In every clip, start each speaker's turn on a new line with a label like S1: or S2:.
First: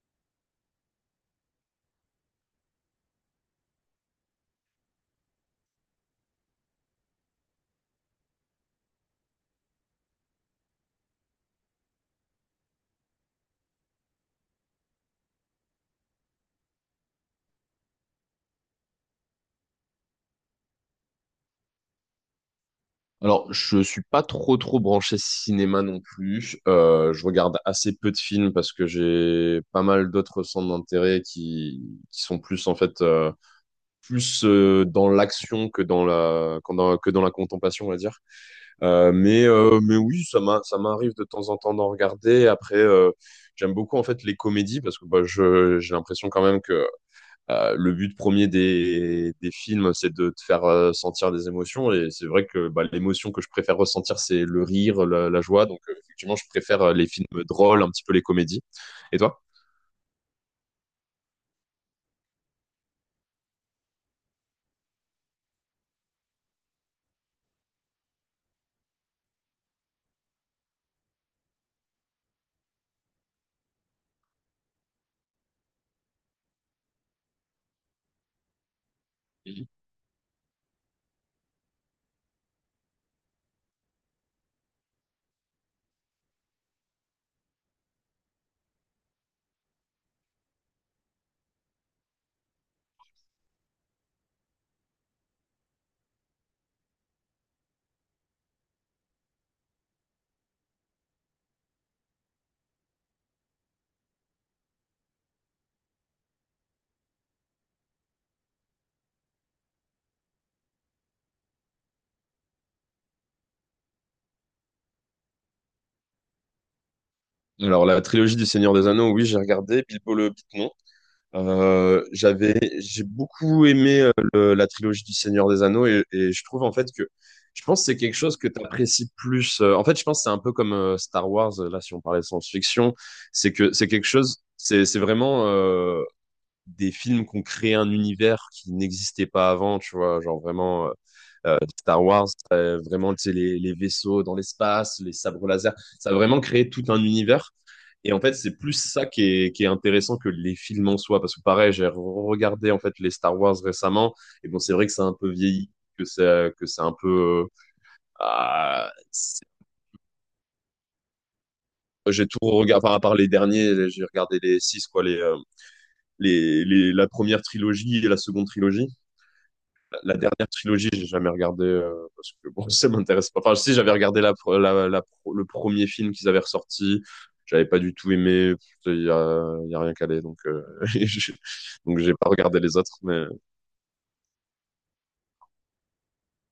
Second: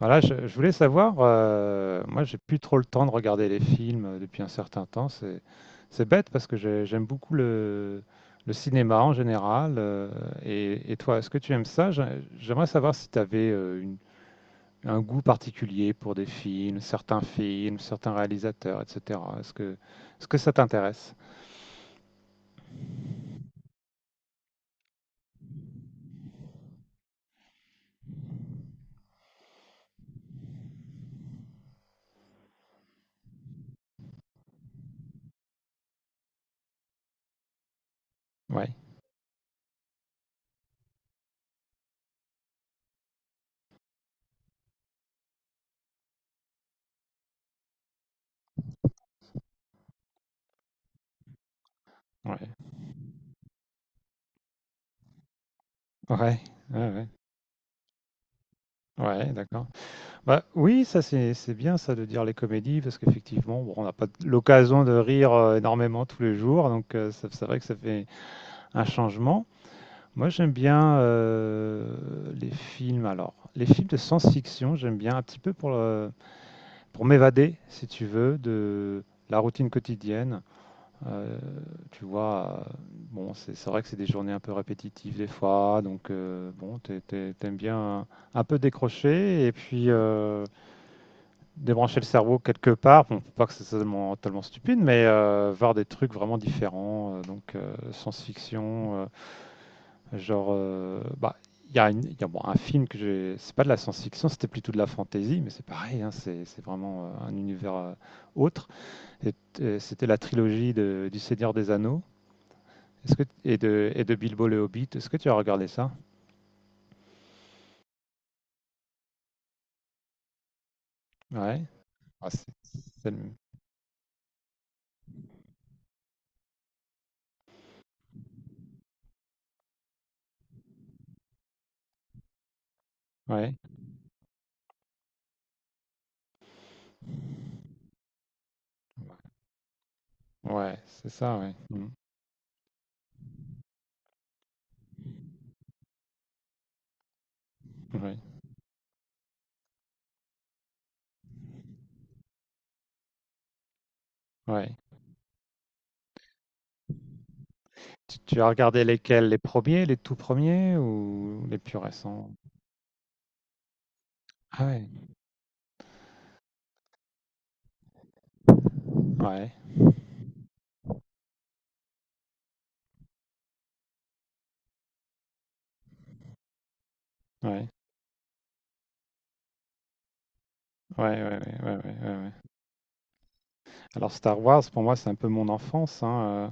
S1: Voilà, je voulais savoir, moi j'ai plus trop le temps de regarder les films depuis un certain temps. C'est bête parce que j'aime beaucoup le cinéma en général. Et toi, est-ce que tu aimes ça? J'aimerais savoir si tu avais un goût particulier pour des films, certains réalisateurs, etc. Est-ce que ça t'intéresse?
S2: Alors, je suis pas trop trop branché cinéma non plus. Je regarde assez peu de films parce que j'ai pas mal d'autres centres d'intérêt qui sont plus en fait plus dans l'action que dans la contemplation, on va dire.
S1: Ouais,
S2: Mais oui, ça m'arrive de temps en temps d'en regarder. Après, j'aime beaucoup en fait les comédies parce que bah, je j'ai l'impression quand même que le but premier des films, c'est de te faire sentir des émotions. Et c'est vrai
S1: ouais,
S2: que bah, l'émotion que je préfère ressentir, c'est le rire, la joie. Donc, effectivement,
S1: ouais,
S2: je préfère les
S1: ouais,
S2: films drôles, un petit peu les comédies.
S1: ouais,
S2: Et
S1: ouais,
S2: toi?
S1: d'accord. Bah, oui, ça c'est bien ça de dire les comédies parce qu'effectivement, bon, on n'a pas l'occasion de rire énormément tous les jours, donc c'est vrai que ça fait un changement. Moi, j'aime bien les films. Alors, les films de science-fiction, j'aime bien un petit peu pour pour m'évader, si tu veux, de la
S2: Mhm.
S1: routine quotidienne. Euh, tu vois, bon, c'est vrai que c'est des journées un peu répétitives des fois, donc bon, t'aimes bien un peu décrocher et puis, débrancher le cerveau quelque part. Bon, faut pas que c'est totalement, totalement stupide, mais voir des trucs vraiment différents. Donc, science-fiction, genre, il il y a, bon, un film que j'ai. C'est pas de la science-fiction, c'était plutôt de la fantasy, mais c'est pareil, hein, c'est vraiment un univers autre. Et- et c'était la trilogie du Seigneur des Anneaux est-ce que, et de Bilbo le Hobbit. Est-ce que tu as regardé ça?
S2: Alors, la trilogie du Seigneur des Anneaux, oui, j'ai regardé. Bilbo le Hobbit, non.
S1: Ouais.
S2: Euh,
S1: Ah, c'est-
S2: j'avais, j'ai
S1: c'est le-
S2: beaucoup aimé la trilogie du Seigneur des Anneaux et je trouve en fait que je pense que c'est quelque chose que tu apprécies plus. En fait, je pense que c'est un peu comme Star Wars, là, si on parlait de science-fiction, c'est
S1: Ouais,
S2: que c'est quelque chose, c'est vraiment des films qu'on crée un univers qui n'existait pas avant, tu vois, genre
S1: ouais,
S2: vraiment
S1: c'est ça, ouais. Mm.
S2: Star Wars, vraiment, tu sais, les vaisseaux dans l'espace, les sabres laser, ça a vraiment créé tout un univers. Et
S1: Ouais,
S2: en fait, c'est plus ça qui est intéressant que les films en soi. Parce que pareil, j'ai regardé en fait les Star Wars récemment. Et bon, c'est
S1: ouais.
S2: vrai que c'est un peu vieilli, que c'est un peu.
S1: Tu as regardé
S2: Ah,
S1: lesquels? Les
S2: c'est-
S1: premiers, les tout premiers ou les plus
S2: j'ai
S1: récents?
S2: tout regardé, enfin, à part les derniers, j'ai regardé les
S1: Ah ouais.
S2: six, quoi, la première trilogie et la seconde trilogie.
S1: Ouais.
S2: La dernière trilogie, j'ai jamais regardé parce que bon, ça m'intéresse pas. Enfin, si j'avais regardé la, pre- la pro- le premier film qu'ils avaient ressorti, j'avais
S1: Ouais.
S2: pas du tout aimé. Il y a rien calé, donc
S1: Ouais,
S2: je-
S1: ouais, ouais, ouais, ouais,
S2: donc j'ai
S1: ouais,
S2: pas
S1: ouais.
S2: regardé les autres, mais
S1: Alors Star Wars, pour moi, c'est un peu mon enfance, hein, euh,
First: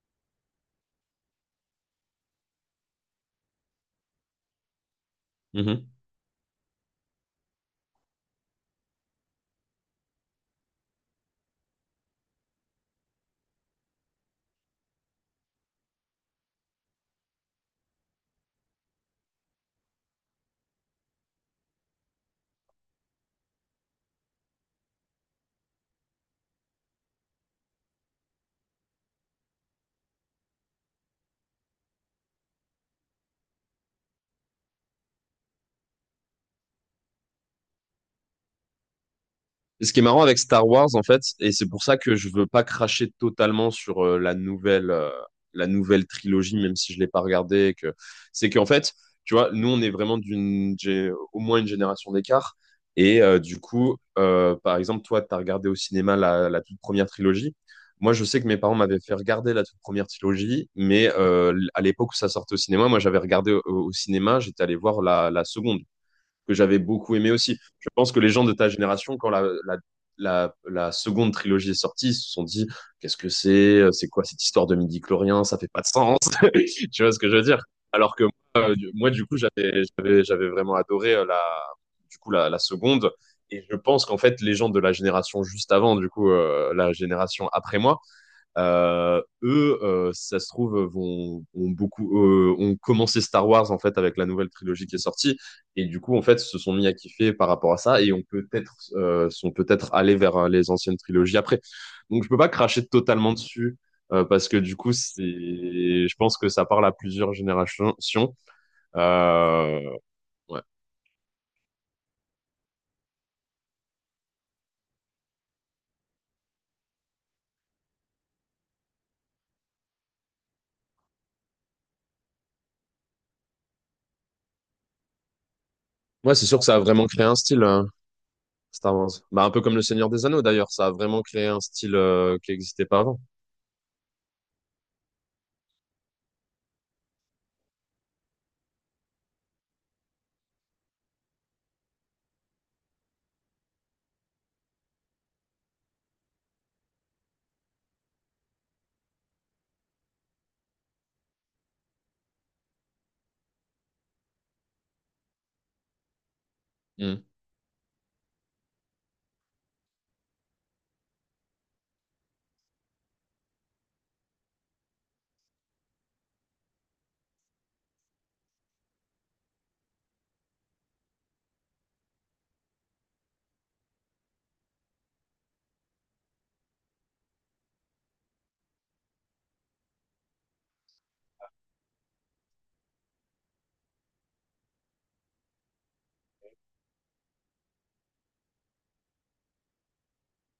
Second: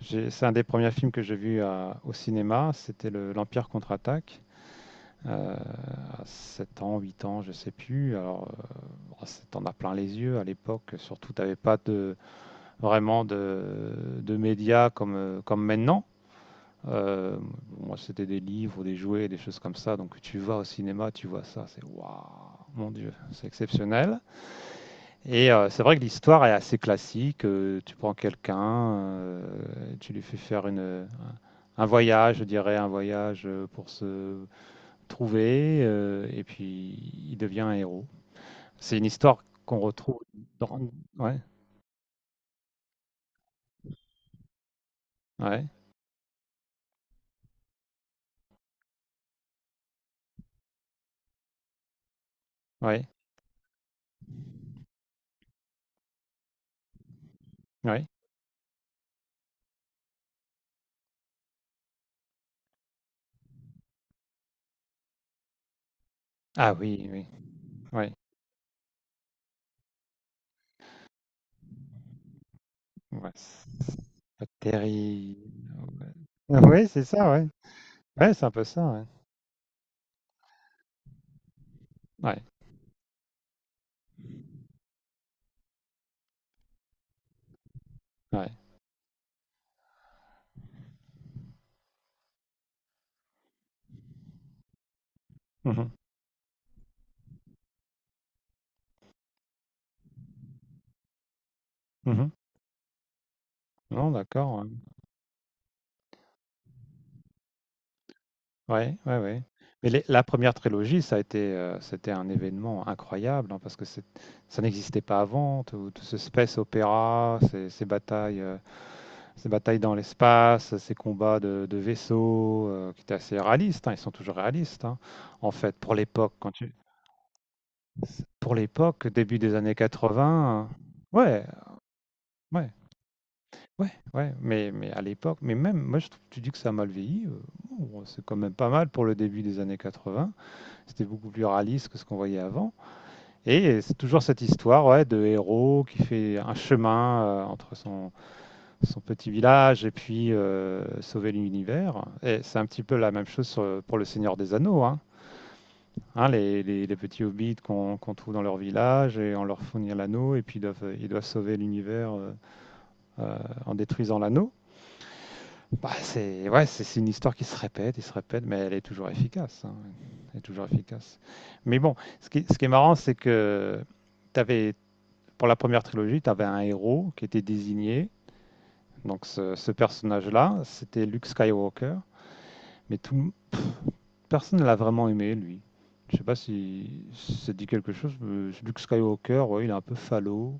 S1: j'ai- c'est un des premiers films que j'ai vu au cinéma. C'était l'Empire contre-attaque. euh,
S2: Mhm.
S1: à 7 ans, 8 ans, je sais plus. Alors, bon, t'en as plein les yeux à l'époque. Surtout, t'avais pas vraiment de médias comme, comme maintenant. Euh, moi, c'était des livres, des jouets, des choses comme ça. Donc, tu vas au cinéma, tu vois ça, c'est waouh, mon Dieu, c'est exceptionnel. Et c'est vrai que l'histoire est assez classique. Tu prends quelqu'un, tu lui fais faire un voyage, je dirais, un voyage pour se trouver, et puis il devient un héros. C'est une histoire qu'on
S2: Ce qui est
S1: retrouve
S2: marrant avec Star
S1: dans.
S2: Wars, en fait,
S1: Ouais,
S2: et c'est pour ça que je veux pas cracher totalement sur euh, la nouvelle, euh,
S1: ouais,
S2: la nouvelle trilogie, même si je l'ai pas regardée, et que c'est qu'en fait, tu vois, nous, on est vraiment au moins une génération d'écart.
S1: ouais,
S2: Et du coup, par exemple, toi, tu as regardé au cinéma la toute première trilogie.
S1: ouais.
S2: Moi, je sais que mes parents m'avaient fait regarder la toute première trilogie, mais à l'époque où ça sortait au cinéma, moi, j'avais regardé au cinéma, j'étais allé voir la seconde que
S1: Ah
S2: j'avais
S1: oui,
S2: beaucoup
S1: oui,
S2: aimé aussi. Je
S1: oui.
S2: pense que les gens de ta génération, quand la seconde trilogie est sortie, ils se sont dit qu'est-ce que
S1: Ouais,
S2: c'est, euh,
S1: c'est
S2: c'est quoi cette
S1: pas
S2: histoire de midi chlorien, ça fait
S1: terrible.
S2: pas de sens.
S1: Ouais. Oui, c'est
S2: Tu vois ce
S1: ça,
S2: que je veux
S1: ouais.
S2: dire. Alors que
S1: Ouais, ouais, c'est un peu
S2: moi,
S1: ça, ouais.
S2: moi, du coup, j'avais vraiment adoré du coup,
S1: Ouais,
S2: la seconde. Et je pense qu'en fait, les gens de la génération juste avant, du coup, la génération après moi,
S1: ouais.
S2: eux, si ça se trouve, ont commencé Star Wars en fait avec la nouvelle trilogie qui est sortie, et
S1: Mhm,
S2: du coup en fait se sont mis à kiffer par rapport à ça, et ont peut-être sont peut-être allés vers les anciennes trilogies après. Donc
S1: mhm.
S2: je peux pas cracher totalement dessus
S1: Non,
S2: parce que
S1: d'accord.
S2: du coup je pense que ça parle à plusieurs générations.
S1: Ouais, ouais, ouais, ouais. Mais
S2: Euh,
S1: la première
S2: ouais,
S1: trilogie, ça a été, c'était un événement incroyable, hein, parce que ça n'existait pas avant. Tout, tout ce space opéra, ces batailles dans l'espace, ces combats de vaisseaux, qui étaient assez réalistes. Hein, ils sont toujours réalistes, hein, en fait, pour l'époque.
S2: ouais, c'est
S1: Quand
S2: sûr que
S1: tu
S2: ça a vraiment créé un style
S1: C pour
S2: Star
S1: l'époque,
S2: Wars.
S1: début
S2: Bah un
S1: des
S2: peu comme
S1: années
S2: le Seigneur des Anneaux
S1: 80,
S2: d'ailleurs, ça a vraiment
S1: ouais,
S2: créé un style qui
S1: ouais,
S2: n'existait pas avant.
S1: ouais, ouais, mais à l'époque mais même moi je trouve tu dis que ça a mal vieilli, non, c'est quand même pas mal pour le début des années 80. C'était beaucoup plus réaliste que ce qu'on voyait avant et c'est toujours cette histoire, ouais, de héros qui fait un chemin, entre son petit village et puis sauver l'univers et c'est un petit peu la même chose sur, pour Le Seigneur des Anneaux, hein. Hein, les petits hobbits qu'on trouve dans leur village et on leur fournit l'anneau et puis ils ils doivent sauver l'univers euh, en détruisant l'anneau. Bah, c'est ouais, c'est une histoire qui se répète et se répète, mais elle est toujours efficace. Hein. Elle est toujours efficace. Mais bon, ce qui est marrant, c'est que t'avais, pour la première trilogie, tu avais un héros qui était désigné. Donc ce personnage-là, c'était Luke Skywalker. Mais tout, Personne ne l'a vraiment aimé, lui. Je sais pas si ça te dit quelque chose. Luke Skywalker, ouais, il est un peu falot,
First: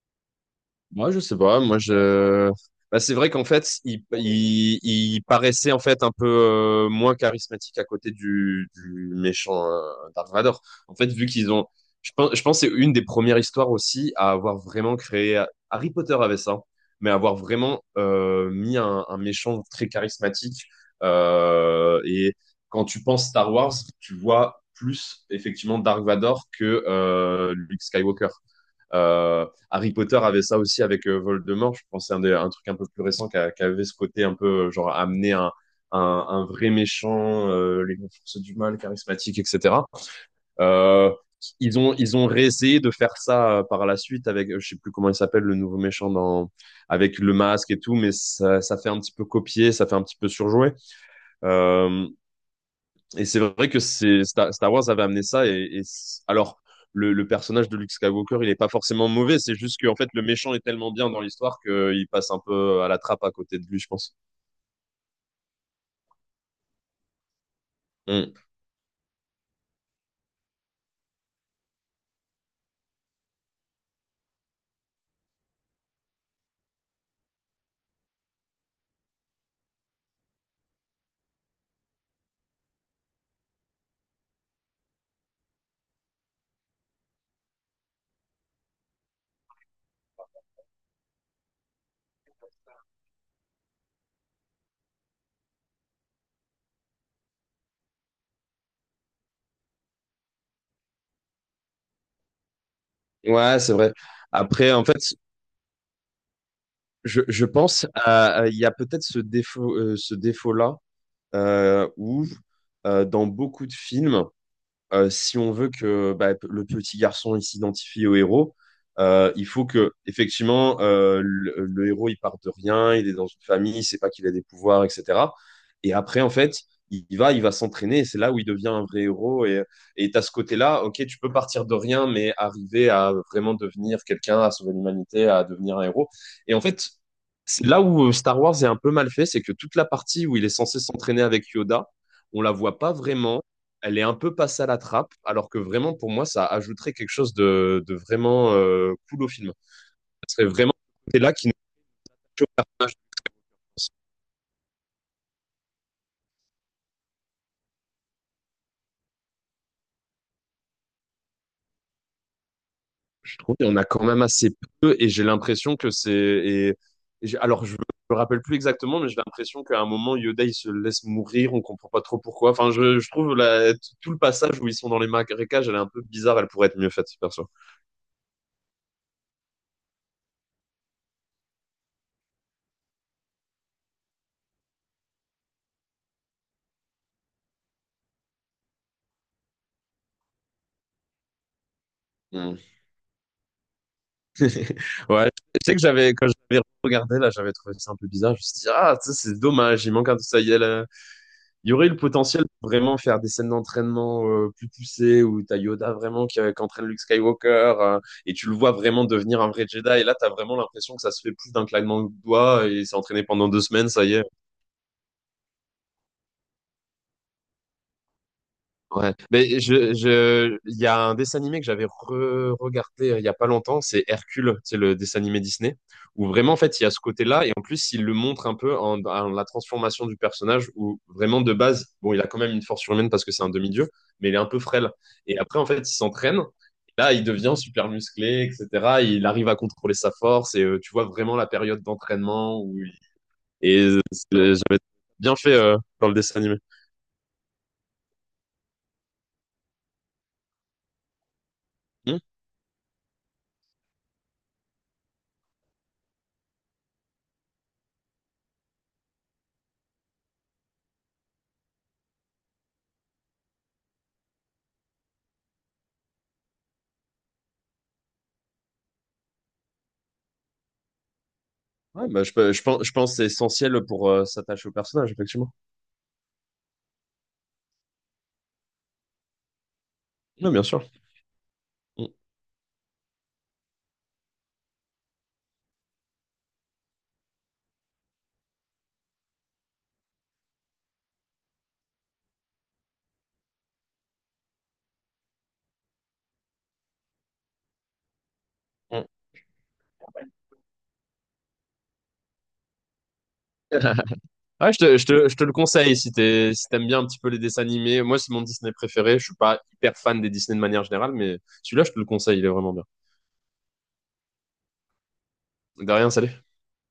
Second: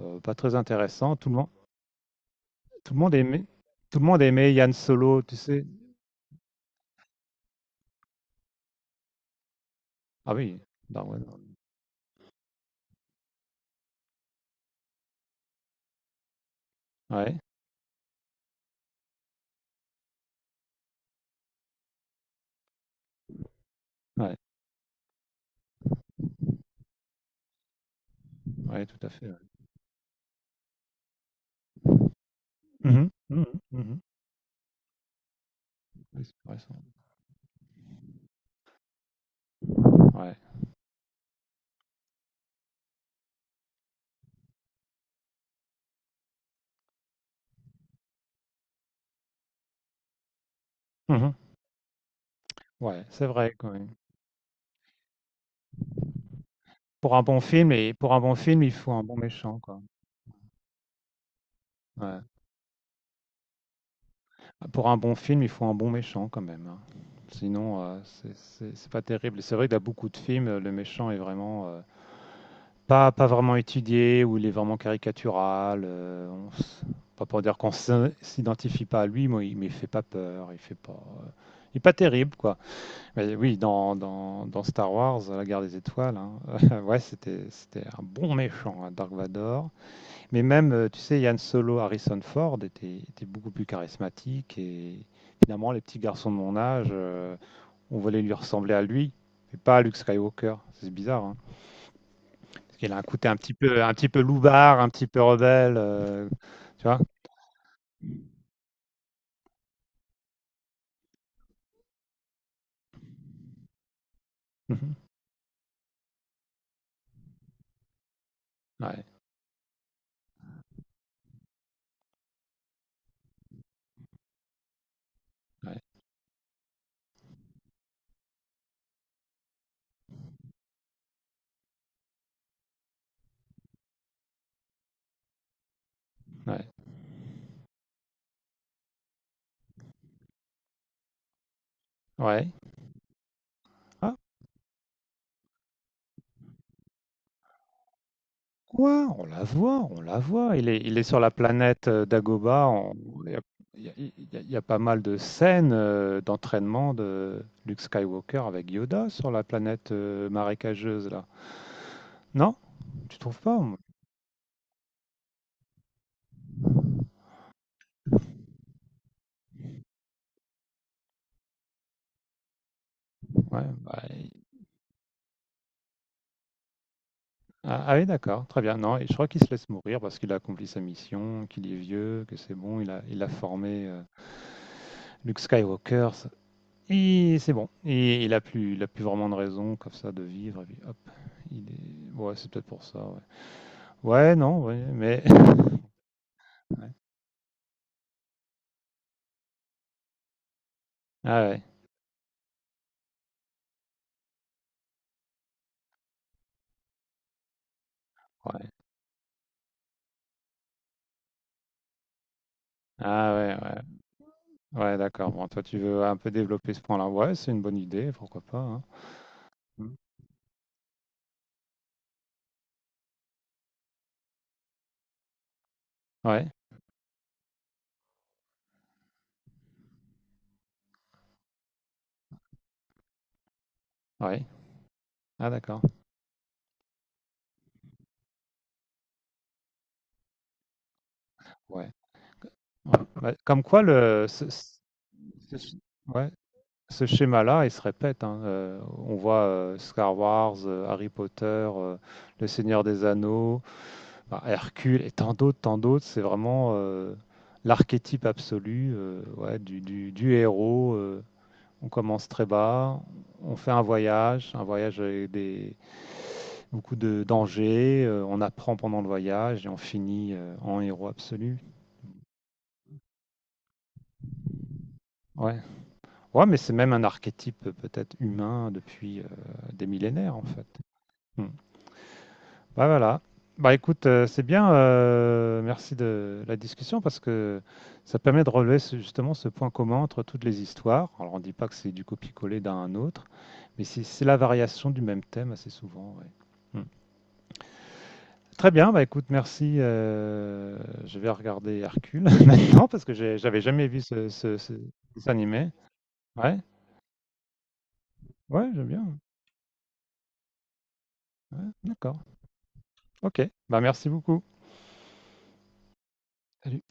S1: pas très
S2: Moi,
S1: intéressant.
S2: je sais pas. Moi, je.
S1: Tout le
S2: Bah,
S1: monde
S2: c'est vrai
S1: aimait,
S2: qu'en fait,
S1: tout le
S2: il,
S1: monde aimait Yann
S2: il,
S1: Solo,
S2: il
S1: tu sais.
S2: paraissait en fait un peu moins charismatique à côté du méchant Dark
S1: Ah oui,
S2: Vador. En fait,
S1: Darwin.
S2: vu qu'ils ont, je pense que c'est une des premières histoires aussi à avoir vraiment créé. Harry Potter avait ça, mais avoir
S1: Ouais,
S2: vraiment mis un méchant très charismatique. Et quand tu penses Star Wars, tu
S1: ouais,
S2: vois plus effectivement Dark Vador que Luke Skywalker.
S1: ouais, tout à fait, ouais.
S2: Harry Potter avait ça aussi avec Voldemort. Je pense que c'est un truc un peu plus
S1: Mhm,
S2: récent qui, a-
S1: mhm,
S2: qui avait ce
S1: mhm.
S2: côté un peu genre amener un,
S1: Oui, c'est
S2: un vrai
S1: intéressant.
S2: méchant, les forces du mal, charismatique, etc.
S1: Ouais,
S2: Euh, ils ont réessayé de faire ça par la suite avec je sais plus comment il s'appelle le nouveau méchant dans avec le masque et tout, mais ça fait un petit peu copier, ça fait un petit peu surjouer.
S1: mhm.
S2: Euh,
S1: Ouais, c'est
S2: et c'est
S1: vrai
S2: vrai
S1: quand
S2: que
S1: même.
S2: c'est Star Wars avait amené ça. Alors, le, le personnage de Luke
S1: Pour un bon
S2: Skywalker, il est
S1: film,
S2: pas
S1: il faut un
S2: forcément
S1: bon
S2: mauvais. C'est
S1: méchant, quoi.
S2: juste qu'en fait, le méchant est tellement bien dans l'histoire qu'il
S1: Ouais.
S2: passe un peu à la trappe à côté de lui, je pense.
S1: Pour un bon film, il faut un bon méchant quand même, hein. Sinon,
S2: Mm.
S1: c'est pas terrible. Et c'est vrai que dans beaucoup de films, le méchant est vraiment, pas vraiment étudié ou il est vraiment caricatural, on s pas pour dire qu'on s'identifie pas à lui, mais il fait pas peur, il fait pas, il est pas terrible, quoi. Mais oui, dans Star Wars, la guerre des étoiles, hein, ouais, c'était un bon méchant, hein, Dark Vador. Mais même, tu sais, Yann Solo, Harrison Ford était beaucoup plus charismatique et finalement, les petits garçons de mon âge, on voulait lui ressembler à lui, mais pas à Luke Skywalker. C'est bizarre, hein. Parce qu'il a un côté
S2: Ouais, c'est
S1: un
S2: vrai.
S1: petit peu
S2: Après,
S1: loubard,
S2: en
S1: un
S2: fait,
S1: petit peu rebelle, tu vois?
S2: je, je pense il y a peut-être ce défaut, ce défaut-là où dans beaucoup de films,
S1: Mhm.
S2: si on veut que bah, le petit garçon il s'identifie au héros,
S1: Ouais,
S2: il faut que effectivement le héros il part de rien, il est dans une famille, il sait pas qu'il a des pouvoirs, etc.
S1: ouais,
S2: Et après en fait, il va s'entraîner, et c'est là où il devient un vrai héros. Et t'as ce côté-là, ok, tu peux partir de rien, mais arriver à vraiment devenir quelqu'un, à sauver l'humanité, à devenir un héros. Et en
S1: ouais,
S2: fait, c'est là où Star Wars est un peu mal fait, c'est que toute la partie où il est censé s'entraîner avec Yoda, on
S1: ouais.
S2: la voit pas vraiment elle est un
S1: Ah,
S2: peu passée à la trappe, alors que vraiment, pour moi, ça ajouterait quelque chose de vraiment
S1: quoi?
S2: cool
S1: On
S2: au
S1: la
S2: film.
S1: voit, on la
S2: Ce serait
S1: voit.
S2: vraiment
S1: Il est
S2: ce
S1: sur la
S2: côté-là qui nous
S1: planète
S2: choque,
S1: Dagobah. Il y a, il y a pas mal de scènes d'entraînement de Luke Skywalker avec Yoda sur la planète marécageuse, là. Non? Tu
S2: je
S1: trouves
S2: trouve.
S1: pas?
S2: Il y en
S1: Moi,
S2: a quand même assez peu, et j'ai l'impression que c'est. Alors, je me rappelle plus exactement, mais j'ai l'impression qu'à un moment, Yoda, il se laisse mourir, on comprend pas trop pourquoi. Enfin, je trouve
S1: ouais,
S2: tout le passage où ils sont dans les marécages, elle est un peu bizarre, elle pourrait être mieux faite, perso.
S1: ah, ah oui, d'accord, très bien. Non, et je crois qu'il se laisse mourir parce qu'il a accompli sa mission, qu'il est vieux, que c'est bon, il a formé Luke Skywalker. Et c'est bon. Et il a plus vraiment de raison comme ça de vivre. Et puis hop, il est... Ouais, c'est
S2: Hmm.
S1: peut-être pour ça. Ouais, ouais, non, ouais, mais.
S2: Ouais, je sais que j'avais, quand j'avais
S1: Ouais.
S2: regardé, là, j'avais trouvé ça un peu bizarre. Je me suis dit, ah, ça, c'est dommage, il manque un, ça y est, là,
S1: Ah ouais,
S2: Il y aurait eu le potentiel de vraiment faire des scènes d'entraînement plus poussées où t'as Yoda vraiment qui entraîne Luke Skywalker et tu le
S1: ouais.
S2: vois vraiment devenir un vrai Jedi. Et là, t'as vraiment l'impression que ça se fait plus d'un claquement de doigts et il s'est entraîné
S1: Ah
S2: pendant
S1: ouais,
S2: deux semaines,
S1: ouais.
S2: ça y est.
S1: Ouais, d'accord. Bon, toi, tu veux un peu développer ce point-là. Ouais, c'est une bonne idée, pourquoi pas, hein.
S2: Ouais, mais
S1: Mm.
S2: il y a un dessin animé que j'avais re-regardé il y a pas longtemps, c'est Hercule, c'est le dessin animé Disney, où
S1: Ouais,
S2: vraiment, en fait, il y a ce côté-là, et en plus, il le montre un peu en la transformation du personnage, où vraiment, de base, bon, il a quand même une force surhumaine parce que c'est un demi-dieu, mais il est
S1: ouais.
S2: un peu frêle. Et
S1: Ah
S2: après, en fait,
S1: d'accord.
S2: il s'entraîne, et là, il devient super musclé, etc. Il arrive à contrôler sa force, et tu vois vraiment la période
S1: Ouais.
S2: d'entraînement où il...
S1: Ouais. Bah, comme
S2: Et
S1: quoi, le, ce-
S2: j'avais bien fait
S1: ce-
S2: dans le
S1: ouais,
S2: dessin animé.
S1: ce schéma-là, il se répète, hein. On voit Star Wars, Harry Potter,
S2: Hmm.
S1: Le Seigneur des Anneaux. Bah, Hercule et tant d'autres, c'est vraiment l'archétype absolu ouais, du héros. On commence très bas, on fait un voyage avec beaucoup de dangers, on apprend pendant le voyage et on finit en héros absolu.
S2: Ouais, bah, je pense que c'est essentiel pour s'attacher au personnage, effectivement.
S1: Ouais, ouais, mais c'est même un archétype peut-être humain depuis des millénaires en
S2: Non, bien
S1: fait.
S2: sûr.
S1: Hmm.
S2: Mm,
S1: Bah voilà. Bah écoute, c'est bien. Merci de la discussion parce que ça permet de relever justement ce point commun entre toutes les histoires. Alors on dit pas que c'est du copier-coller d'un à un autre, mais c'est la variation du même thème assez souvent. Ouais. Hmm. Très bien. Bah
S2: mm.
S1: écoute, merci. Je vais regarder Hercule maintenant parce que j'avais jamais vu
S2: Ouais,
S1: ce
S2: je te, je te,
S1: dessin
S2: je te le
S1: animé.
S2: conseille si
S1: Ouais,
S2: si t'aimes bien un petit peu les dessins animés. Moi, c'est mon
S1: ouais,
S2: Disney
S1: j'aime bien.
S2: préféré. Je suis pas hyper fan des Disney de manière générale, mais
S1: Ouais,
S2: celui-là, je te le
S1: d'accord.
S2: conseille, il est vraiment bien.
S1: Ok. Bah merci beaucoup.
S2: De rien, salut.
S1: Salut.